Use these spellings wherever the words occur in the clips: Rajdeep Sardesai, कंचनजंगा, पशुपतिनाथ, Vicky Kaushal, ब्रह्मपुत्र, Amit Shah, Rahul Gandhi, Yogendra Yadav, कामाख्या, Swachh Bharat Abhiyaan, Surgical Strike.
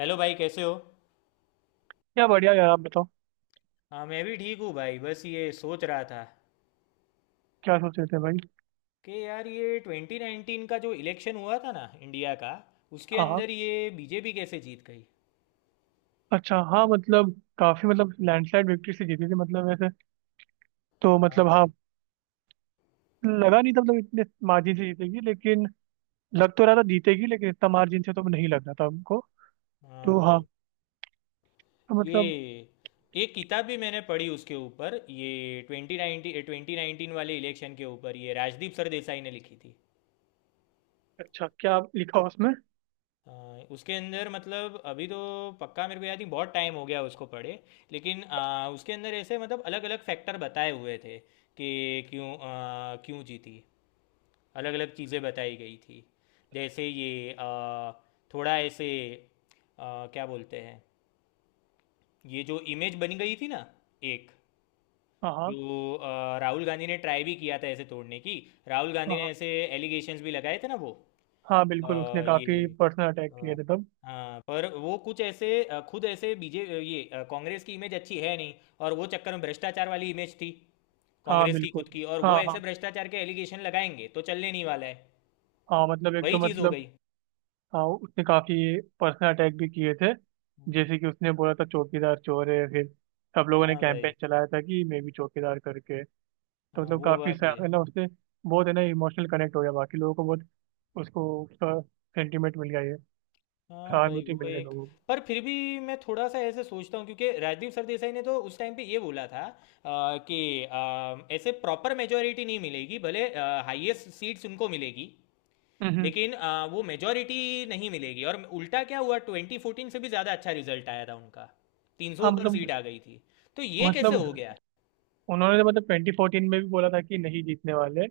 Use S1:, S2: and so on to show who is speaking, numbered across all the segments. S1: Hello भाई, कैसे हो।
S2: क्या बढ़िया यार आप बताओ।
S1: हाँ, मैं भी ठीक हूँ भाई। बस ये सोच रहा था
S2: क्या सोच रहे थे भाई।
S1: कि यार ये 2019 का जो इलेक्शन हुआ था ना इंडिया का, उसके
S2: हाँ हाँ।
S1: अंदर ये बीजेपी कैसे जीत गई।
S2: अच्छा हाँ मतलब काफी मतलब लैंडस्लाइड विक्ट्री से जीती थी मतलब वैसे तो
S1: हाँ
S2: मतलब हाँ।
S1: भाई।
S2: लगा नहीं था मतलब इतने मार्जिन से जीतेगी लेकिन लग तो रहा था जीतेगी लेकिन इतना मार्जिन से तो नहीं लग रहा था हमको।
S1: हाँ
S2: तो हाँ
S1: भाई।
S2: तो मतलब।
S1: ये एक किताब भी मैंने पढ़ी उसके ऊपर, ये 2019 वाले इलेक्शन के ऊपर, ये राजदीप सरदेसाई ने लिखी थी।
S2: अच्छा क्या लिखा उसमें।
S1: हाँ, उसके अंदर मतलब अभी तो पक्का मेरे को याद नहीं, बहुत टाइम हो गया उसको पढ़े। लेकिन उसके अंदर ऐसे मतलब अलग अलग फैक्टर बताए हुए थे कि क्यों, क्यों जीती। अलग अलग चीज़ें बताई गई थी। जैसे ये थोड़ा ऐसे क्या बोलते हैं, ये जो इमेज बनी गई थी ना एक,
S2: हाँ हाँ।
S1: जो राहुल गांधी ने ट्राई भी किया था ऐसे तोड़ने की। राहुल गांधी
S2: हाँ
S1: ने
S2: हाँ।
S1: ऐसे एलिगेशंस भी लगाए थे ना वो।
S2: हाँ, बिल्कुल उसने
S1: अ, ये
S2: काफी पर्सनल अटैक किए
S1: अ,
S2: थे तब।
S1: हाँ पर वो कुछ ऐसे खुद ऐसे बीजे अ, ये अ, कांग्रेस की इमेज अच्छी है नहीं, और वो चक्कर में भ्रष्टाचार वाली इमेज थी
S2: हाँ
S1: कांग्रेस की
S2: बिल्कुल।
S1: खुद की, और
S2: हाँ
S1: वो ऐसे
S2: हाँ।
S1: भ्रष्टाचार के एलिगेशन लगाएंगे तो चलने नहीं वाला है।
S2: हाँ मतलब एक
S1: वही
S2: तो
S1: चीज़ हो
S2: मतलब।
S1: गई।
S2: हाँ उसने काफी पर्सनल अटैक भी किए थे
S1: हम्म।
S2: जैसे कि उसने बोला था चौकीदार चोर है। फिर सब लोगों ने
S1: हाँ भाई।
S2: कैंपेन चलाया था कि मैं भी चौकीदार करके। तो
S1: हाँ,
S2: मतलब
S1: वो
S2: काफी
S1: बात भी है।
S2: है ना उससे बहुत है ना इमोशनल कनेक्ट हो गया बाकी लोगों को बहुत उसको उसका सेंटिमेंट मिल गया ये
S1: हाँ भाई।
S2: सहानुभूति
S1: वो
S2: मिल गई
S1: एक
S2: लोगों को।
S1: पर फिर भी मैं थोड़ा सा ऐसे सोचता हूँ, क्योंकि राजदीप सरदेसाई ने तो उस टाइम पे ये बोला था कि ऐसे प्रॉपर मेजोरिटी नहीं मिलेगी भले, हाईएस्ट सीट्स उनको मिलेगी,
S2: हम्म, हम्म।
S1: लेकिन वो मेजॉरिटी नहीं मिलेगी। और उल्टा क्या हुआ, 2014 से भी ज़्यादा अच्छा रिजल्ट आया था उनका, 300
S2: हाँ
S1: ऊपर
S2: मतलब
S1: सीट आ गई थी। तो ये कैसे
S2: मतलब
S1: हो गया?
S2: उन्होंने तो मतलब 2014 में भी बोला था कि नहीं जीतने वाले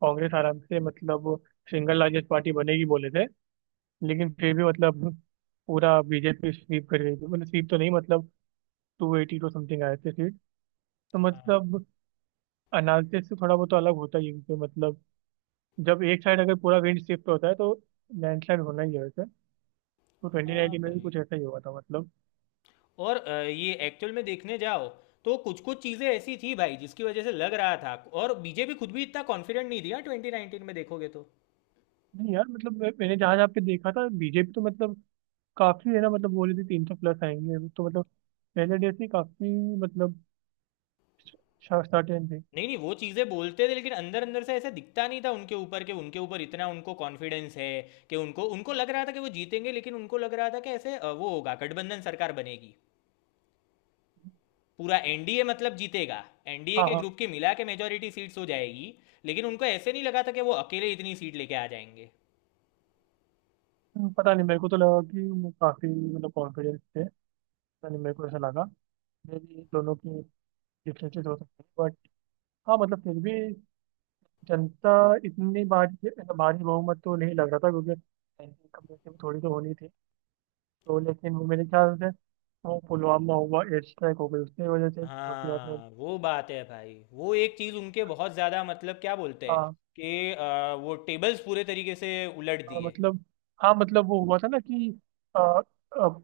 S2: कांग्रेस आराम से मतलब सिंगल लार्जेस्ट पार्टी बनेगी बोले थे। लेकिन फिर भी मतलब पूरा बीजेपी स्वीप कर गई थी मतलब स्वीप तो नहीं मतलब 282 समथिंग आए थे सीट। तो
S1: हाँ।
S2: मतलब एनालिसिस से थोड़ा बहुत तो अलग होता ही है क्योंकि मतलब जब एक साइड अगर पूरा विंड शिफ्ट होता है तो लैंडस्लाइड होना ही है वैसे। तो ट्वेंटी
S1: हाँ
S2: नाइनटीन में भी
S1: भाई।
S2: कुछ ऐसा ही हुआ था मतलब।
S1: और ये एक्चुअल में देखने जाओ तो कुछ कुछ चीज़ें ऐसी थी भाई जिसकी वजह से लग रहा था। और बीजेपी खुद भी इतना कॉन्फिडेंट नहीं थी यार, 2019 में देखोगे तो।
S2: नहीं यार मतलब मैंने जहाँ जहाँ पे देखा था बीजेपी तो मतलब काफी है ना मतलब बोल रही थी 300 प्लस आएंगे तो मतलब पहले डे से ही काफी मतलब सर्टेन थे।
S1: नहीं नहीं, वो चीज़ें बोलते थे लेकिन अंदर अंदर से ऐसा दिखता नहीं था उनके ऊपर कि उनके ऊपर इतना उनको कॉन्फिडेंस है। कि उनको उनको लग रहा था कि वो जीतेंगे, लेकिन उनको लग रहा था कि ऐसे वो होगा, गठबंधन सरकार बनेगी, पूरा एनडीए मतलब जीतेगा। एनडीए
S2: हाँ
S1: के
S2: हाँ।
S1: ग्रुप की मिला के मेजोरिटी सीट्स हो जाएगी। लेकिन उनको ऐसे नहीं लगा था कि वो अकेले इतनी सीट लेके आ जाएंगे।
S2: पता नहीं मेरे को तो लगा कि वो काफी मतलब कॉन्फिडेंस थे। पता नहीं मेरे को ऐसा लगा मे बी दोनों के डिफरेंसेस हो सकते हैं बट हाँ मतलब फिर भी जनता इतनी भारी भारी बहुमत तो नहीं लग रहा था क्योंकि सैंक्शन कमेटी में थोड़ी तो होनी थी। तो लेकिन वो मेरे ख्याल से वो पुलवामा हुआ एयर स्ट्राइक हो गई उसकी वजह से और फिर मतलब।
S1: हाँ वो बात है भाई, वो एक चीज़ उनके बहुत ज़्यादा मतलब क्या बोलते हैं,
S2: हाँ।
S1: कि वो टेबल्स पूरे तरीके से उलट
S2: हाँ,
S1: दिए।
S2: मतलब हाँ मतलब वो हुआ था ना कि आ, अब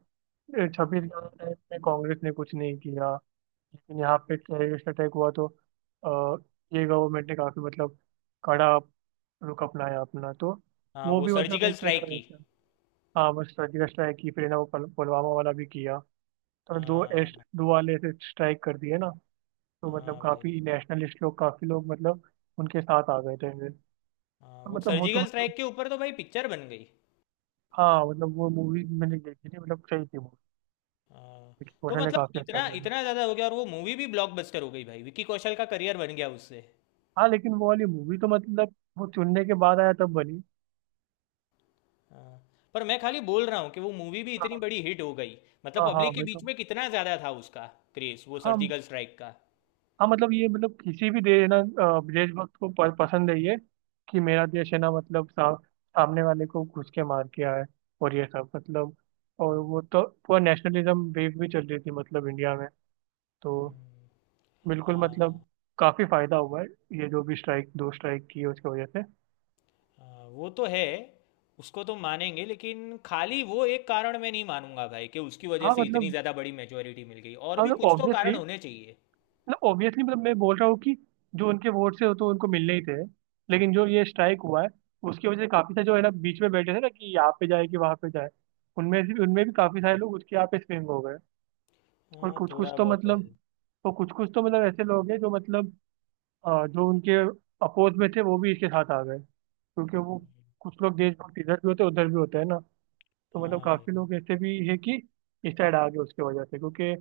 S2: 26/11 टाइम में कांग्रेस ने कुछ नहीं किया लेकिन यहाँ पे टेररिस्ट अटैक हुआ तो आ, ये गवर्नमेंट ने काफी मतलब कड़ा रुख अपनाया अपना। तो
S1: हाँ
S2: वो
S1: वो
S2: भी मतलब
S1: सर्जिकल
S2: एक
S1: स्ट्राइक
S2: कहना
S1: की।
S2: रहता है। हाँ बस सर्जिकल स्ट्राइक की फिर है ना वो पुलवामा वाला भी किया तो दो एस,
S1: हाँ।
S2: दो वाले ऐसे स्ट्राइक कर दिए ना। तो मतलब
S1: हाँ भाई।
S2: काफी नेशनलिस्ट लोग काफी लोग मतलब उनके साथ आ गए थे फिर। तो
S1: हाँ वो
S2: मतलब वो तो
S1: सर्जिकल
S2: मतलब
S1: स्ट्राइक के ऊपर तो भाई पिक्चर बन गई।
S2: हाँ मतलब वो मूवी मैंने देखी थी मतलब सही थी वो।
S1: हाँ। तो
S2: क्वेश्चन ने
S1: मतलब
S2: काफी अच्छा
S1: इतना
S2: किया था।
S1: इतना ज़्यादा हो गया, और वो मूवी भी ब्लॉकबस्टर हो गई भाई, विकी कौशल का करियर बन गया उससे।
S2: हाँ लेकिन वो वाली मूवी तो मतलब वो चुनने के बाद आया तब बनी।
S1: हाँ, पर मैं खाली बोल रहा हूँ कि वो मूवी भी इतनी
S2: हाँ
S1: बड़ी हिट हो गई, मतलब
S2: हाँ। हाँ
S1: पब्लिक के
S2: वही तो।
S1: बीच में कितना ज़्यादा था उसका क्रेज़ वो
S2: हाँ
S1: सर्जिकल स्ट्राइक का।
S2: हाँ मतलब ये मतलब किसी भी देश है ना देशभक्त को पसंद है ये कि मेरा देश है ना मतलब सामने वाले को घुस के मार के आए और ये सब मतलब और वो तो पूरा नेशनलिज्म वेव भी चल रही थी मतलब इंडिया में। तो बिल्कुल
S1: हाँ।
S2: मतलब काफी फायदा हुआ है ये जो भी स्ट्राइक दो स्ट्राइक की है उसकी वजह से।
S1: हाँ, वो तो है। उसको तो मानेंगे, लेकिन खाली वो एक कारण मैं नहीं मानूंगा भाई कि उसकी वजह
S2: हाँ
S1: से इतनी
S2: मतलब
S1: ज़्यादा बड़ी मेजोरिटी मिल गई, और
S2: हाँ
S1: भी
S2: मतलब
S1: कुछ तो कारण
S2: ऑब्वियसली
S1: होने चाहिए।
S2: मतलब ऑब्वियसली मतलब मैं बोल रहा हूँ कि जो उनके वोट से हो तो उनको मिलने ही थे लेकिन जो ये स्ट्राइक हुआ है उसकी वजह से काफी सारे जो है ना बीच में बैठे थे ना कि यहाँ पे जाए कि वहाँ पे जाए उनमें से उनमें भी काफी सारे लोग उसके यहाँ पे स्विंग हो गए। और
S1: हाँ,
S2: कुछ कुछ
S1: थोड़ा
S2: तो
S1: बहुत तो
S2: मतलब
S1: है।
S2: तो कुछ कुछ तो मतलब ऐसे लोग हैं जो मतलब जो उनके अपोज में थे वो भी इसके साथ आ गए क्योंकि वो कुछ लोग देशभक्त इधर भी होते हैं उधर भी होते हैं ना। तो मतलब
S1: हाँ भाई।
S2: काफी लोग ऐसे भी है कि इस साइड आ गए उसकी वजह से क्योंकि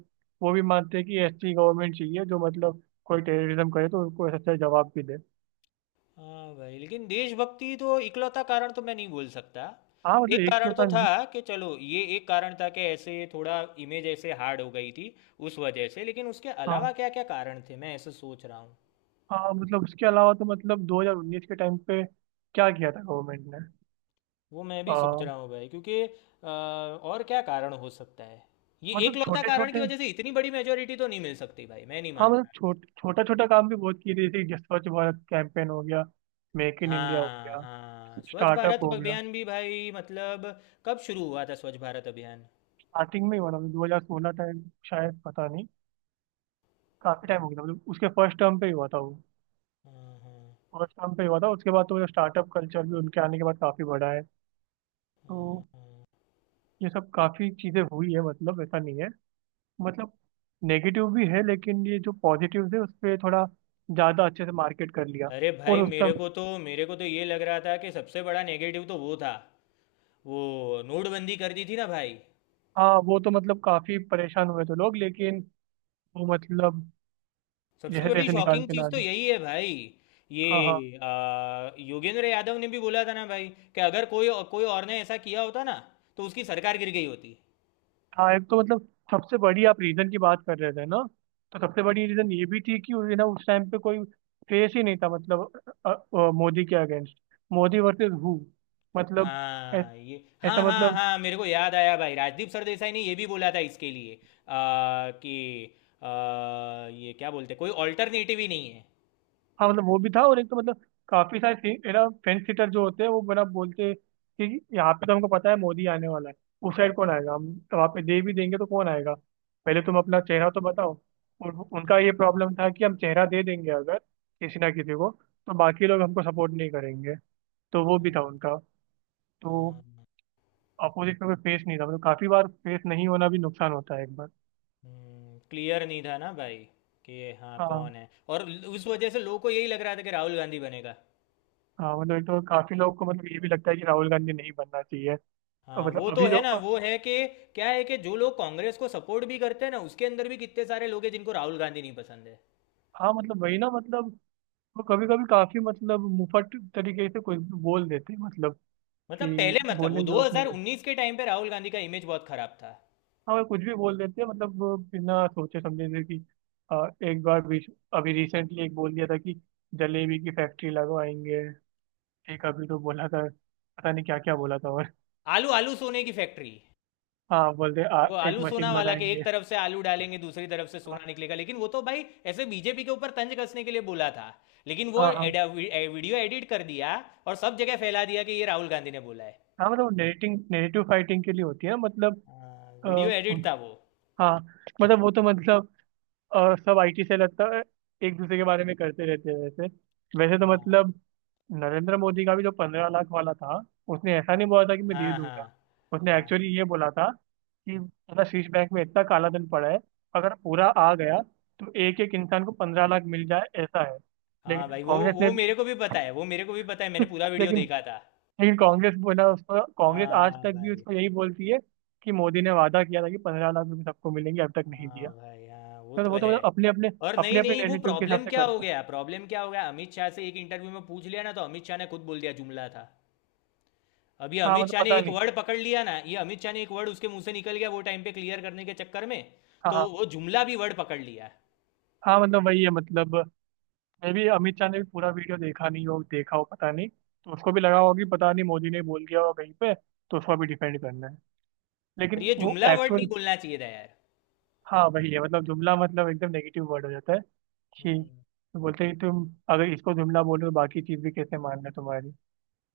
S2: वो भी मानते हैं कि ऐसी गवर्नमेंट चाहिए जो मतलब कोई टेररिज्म करे तो उसको ऐसा जवाब भी दे।
S1: हाँ भाई, लेकिन देशभक्ति तो इकलौता कारण तो मैं नहीं बोल सकता।
S2: हाँ मतलब
S1: एक
S2: एक
S1: कारण
S2: तो
S1: तो
S2: था
S1: था,
S2: नहीं।
S1: कि चलो ये एक कारण था कि ऐसे थोड़ा इमेज ऐसे हार्ड हो गई थी उस वजह से, लेकिन उसके
S2: हाँ
S1: अलावा क्या क्या कारण थे मैं ऐसे सोच रहा हूँ।
S2: हाँ मतलब उसके अलावा तो मतलब 2019 के टाइम पे क्या किया था गवर्नमेंट ने।
S1: वो मैं भी
S2: आ,
S1: सोच रहा हूँ भाई, क्योंकि और क्या कारण हो सकता है, ये
S2: मतलब
S1: एकलौता
S2: छोटे
S1: कारण की
S2: छोटे।
S1: वजह से इतनी बड़ी मेजोरिटी तो नहीं मिल सकती भाई, मैं नहीं
S2: हाँ मतलब
S1: मानता।
S2: छोटा छोटा काम भी बहुत किए थे जैसे कि स्वच्छ भारत कैंपेन हो गया मेक इन इंडिया हो
S1: हाँ
S2: गया
S1: हाँ, स्वच्छ भारत
S2: स्टार्टअप हो गया।
S1: अभियान भी भाई मतलब। कब शुरू हुआ था स्वच्छ भारत अभियान?
S2: स्टार्टिंग में ही हुआ था मतलब 2016 टाइम शायद पता नहीं। काफी टाइम हो गया था मतलब उसके फर्स्ट टर्म पे ही हुआ था वो।
S1: हाँ हाँ।
S2: फर्स्ट टाइम पे हुआ था उसके बाद तो मतलब स्टार्टअप कल्चर भी उनके आने के बाद काफी बढ़ा है। तो ये सब काफी चीजें हुई है मतलब ऐसा नहीं है मतलब नेगेटिव भी है लेकिन ये जो पॉजिटिव है उस पर थोड़ा ज्यादा अच्छे से मार्केट कर लिया।
S1: अरे
S2: और
S1: भाई,
S2: उस
S1: मेरे
S2: सब।
S1: को तो मेरे को तो ये लग रहा था कि सबसे बड़ा नेगेटिव तो वो था, वो नोटबंदी कर दी थी ना भाई।
S2: हाँ वो तो मतलब काफी परेशान हुए थे लोग लेकिन वो मतलब
S1: सबसे
S2: जैसे
S1: बड़ी
S2: तैसे निकाल
S1: शॉकिंग
S2: के
S1: चीज़
S2: ला
S1: तो
S2: दी।
S1: यही है भाई। ये
S2: हाँ हाँ।
S1: योगेंद्र यादव ने भी बोला था ना भाई, कि अगर कोई कोई और ने ऐसा किया होता ना, तो उसकी सरकार गिर गई होती।
S2: हाँ एक तो मतलब सबसे बड़ी आप रीजन की बात कर रहे थे ना तो सबसे बड़ी रीजन ये भी थी कि ना उस टाइम पे कोई फेस ही नहीं था मतलब मोदी के अगेंस्ट मोदी वर्सेस हु मतलब ऐ-
S1: हाँ ये।
S2: ऐसा
S1: हाँ हाँ
S2: मतलब।
S1: हाँ, मेरे को याद आया भाई, राजदीप सरदेसाई ने ये भी बोला था इसके लिए कि आ, ये क्या बोलते, कोई ऑल्टरनेटिव ही नहीं है।
S2: हाँ मतलब वो भी था और एक तो मतलब काफी सारे है ना फेंस सीटर जो होते हैं वो बना बोलते हैं कि यहाँ पे तो हमको पता है मोदी आने वाला है उस साइड कौन आएगा हम तो वहाँ पे दे भी देंगे तो कौन आएगा पहले तुम अपना चेहरा तो बताओ। और उनका ये प्रॉब्लम था कि हम चेहरा दे देंगे अगर किसी ना किसी को तो बाकी लोग हमको सपोर्ट नहीं करेंगे तो वो भी था
S1: हाँ,
S2: उनका। तो
S1: हाँ, हाँ,
S2: अपोजिट में कोई फेस नहीं था मतलब काफी बार फेस नहीं होना भी नुकसान होता है एक बार।
S1: क्लियर नहीं था ना भाई, कि हाँ
S2: हाँ।
S1: कौन है, और उस वजह से लोगों को यही लग रहा था कि राहुल गांधी बनेगा।
S2: हाँ मतलब एक तो काफी लोग को मतलब ये भी लगता है कि राहुल गांधी नहीं बनना चाहिए। और
S1: हाँ
S2: मतलब
S1: वो तो
S2: अभी
S1: है
S2: जो।
S1: ना, वो है कि क्या है कि जो लोग कांग्रेस को सपोर्ट भी करते हैं ना, उसके अंदर भी कितने सारे लोग हैं जिनको राहुल गांधी नहीं पसंद है।
S2: हाँ मतलब वही ना मतलब वो कभी कभी काफी मतलब मुफट तरीके से कुछ भी बोल देते हैं मतलब
S1: मतलब
S2: कि
S1: पहले मतलब
S2: बोलने
S1: वो
S2: की जरूरत नहीं होती।
S1: 2019 के टाइम पे राहुल गांधी का इमेज बहुत खराब था।
S2: हाँ वो कुछ भी बोल देते हैं मतलब वो बिना सोचे समझे से कि एक बार बीच अभी रिसेंटली एक बोल दिया था कि जलेबी की फैक्ट्री लगवाएंगे। एक अभी तो बोला था पता नहीं क्या क्या बोला था और।
S1: आलू आलू सोने की फैक्ट्री।
S2: हाँ बोलते
S1: वो
S2: एक
S1: आलू सोना
S2: मशीन
S1: वाला के, एक
S2: बनाएंगे।
S1: तरफ से आलू डालेंगे दूसरी तरफ से
S2: हाँ
S1: सोना निकलेगा, लेकिन वो तो भाई ऐसे बीजेपी के ऊपर तंज कसने के लिए बोला था, लेकिन वो
S2: हाँ। हाँ,
S1: वीडियो एडिट कर दिया, और सब जगह फैला दिया कि ये राहुल गांधी ने बोला है।
S2: हाँ, मतलब नेरेटिंग नेरेटिव फाइटिंग के लिए होती है मतलब।
S1: हाँ,
S2: आ,
S1: वीडियो एडिट
S2: उन-
S1: था वो।
S2: हाँ मतलब वो तो मतलब और सब आईटी से लगता है एक दूसरे के बारे में करते रहते हैं वैसे। वैसे तो
S1: हाँ,
S2: मतलब नरेंद्र मोदी का भी जो 15 लाख वाला था उसने ऐसा नहीं बोला था कि मैं दे
S1: हाँ, हाँ,
S2: दूंगा। उसने
S1: हाँ।
S2: एक्चुअली ये बोला था कि मतलब शीर्ष बैंक में इतना काला धन पड़ा है अगर पूरा आ गया तो एक एक इंसान को 15 लाख मिल जाए ऐसा है।
S1: हाँ
S2: लेकिन
S1: भाई, वो
S2: कांग्रेस ने
S1: वो
S2: भी
S1: मेरे को भी पता है, वो मेरे को भी पता है, मैंने पूरा वीडियो
S2: लेकिन
S1: देखा था।
S2: लेकिन कांग्रेस बोला उसको कांग्रेस आज
S1: हाँ
S2: तक भी
S1: भाई।
S2: उसको यही बोलती है कि मोदी ने वादा किया था कि 15 लाख रुपए सबको मिलेंगे अब तक नहीं दिया।
S1: हाँ भाई। हाँ वो
S2: तो
S1: तो
S2: वो तो
S1: है।
S2: मतलब अपने अपने
S1: और नहीं
S2: अपने अपने
S1: नहीं वो,
S2: नेगेटिव के हिसाब
S1: प्रॉब्लम
S2: से
S1: क्या हो
S2: करते हैं।
S1: गया, प्रॉब्लम क्या हो गया, अमित शाह से एक इंटरव्यू में पूछ लिया ना, तो अमित शाह ने खुद बोल दिया जुमला था। अभी
S2: हाँ
S1: अमित
S2: मतलब
S1: शाह ने
S2: पता
S1: एक
S2: नहीं।
S1: वर्ड पकड़ लिया ना, ये अमित शाह ने एक वर्ड उसके मुंह से निकल गया वो टाइम पे क्लियर करने के चक्कर में।
S2: हाँ
S1: तो
S2: हाँ।
S1: वो जुमला भी वर्ड पकड़ लिया।
S2: हाँ मतलब वही है मतलब मैं भी अमित शाह ने भी पूरा वीडियो देखा नहीं हो देखा हो पता नहीं तो उसको भी लगा होगा कि पता नहीं मोदी ने बोल दिया होगा कहीं पे तो उसको भी डिफेंड करना है
S1: और
S2: लेकिन
S1: ये
S2: वो
S1: जुमला वर्ड नहीं
S2: एक्चुअल।
S1: बोलना चाहिए था यार।
S2: हाँ वही है मतलब जुमला मतलब एकदम नेगेटिव वर्ड हो जाता है कि
S1: हम्म।
S2: बोलते हैं कि तुम अगर इसको जुमला बोलो तो बाकी चीज़ भी कैसे मानना तुम्हारी।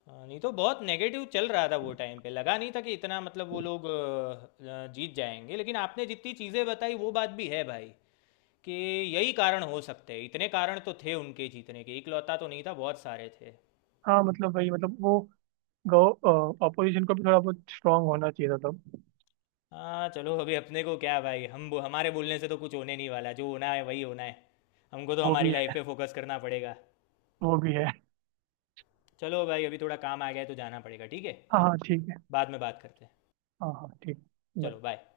S1: हाँ, नहीं तो बहुत नेगेटिव चल रहा था वो टाइम पे, लगा नहीं था कि इतना मतलब वो लोग जीत जाएंगे, लेकिन आपने जितनी चीज़ें बताई वो बात भी है भाई, कि यही कारण हो सकते हैं, इतने कारण तो थे उनके जीतने के, इकलौता तो नहीं था, बहुत सारे थे।
S2: हाँ मतलब वही मतलब वो गौ अपोजिशन को भी थोड़ा बहुत स्ट्रांग होना चाहिए था तब।
S1: हाँ चलो, अभी अपने को क्या भाई, हम हमारे बोलने से तो कुछ होने नहीं वाला, जो होना है वही होना है। हमको तो
S2: वो
S1: हमारी
S2: भी
S1: लाइफ
S2: है।
S1: पे फोकस करना पड़ेगा।
S2: वो भी है।
S1: चलो भाई, अभी थोड़ा काम आ गया है तो जाना पड़ेगा, ठीक है।
S2: हाँ हाँ ठीक है।
S1: बाद में बात करते हैं।
S2: हाँ हाँ ठीक है
S1: चलो
S2: Bye।
S1: बाय।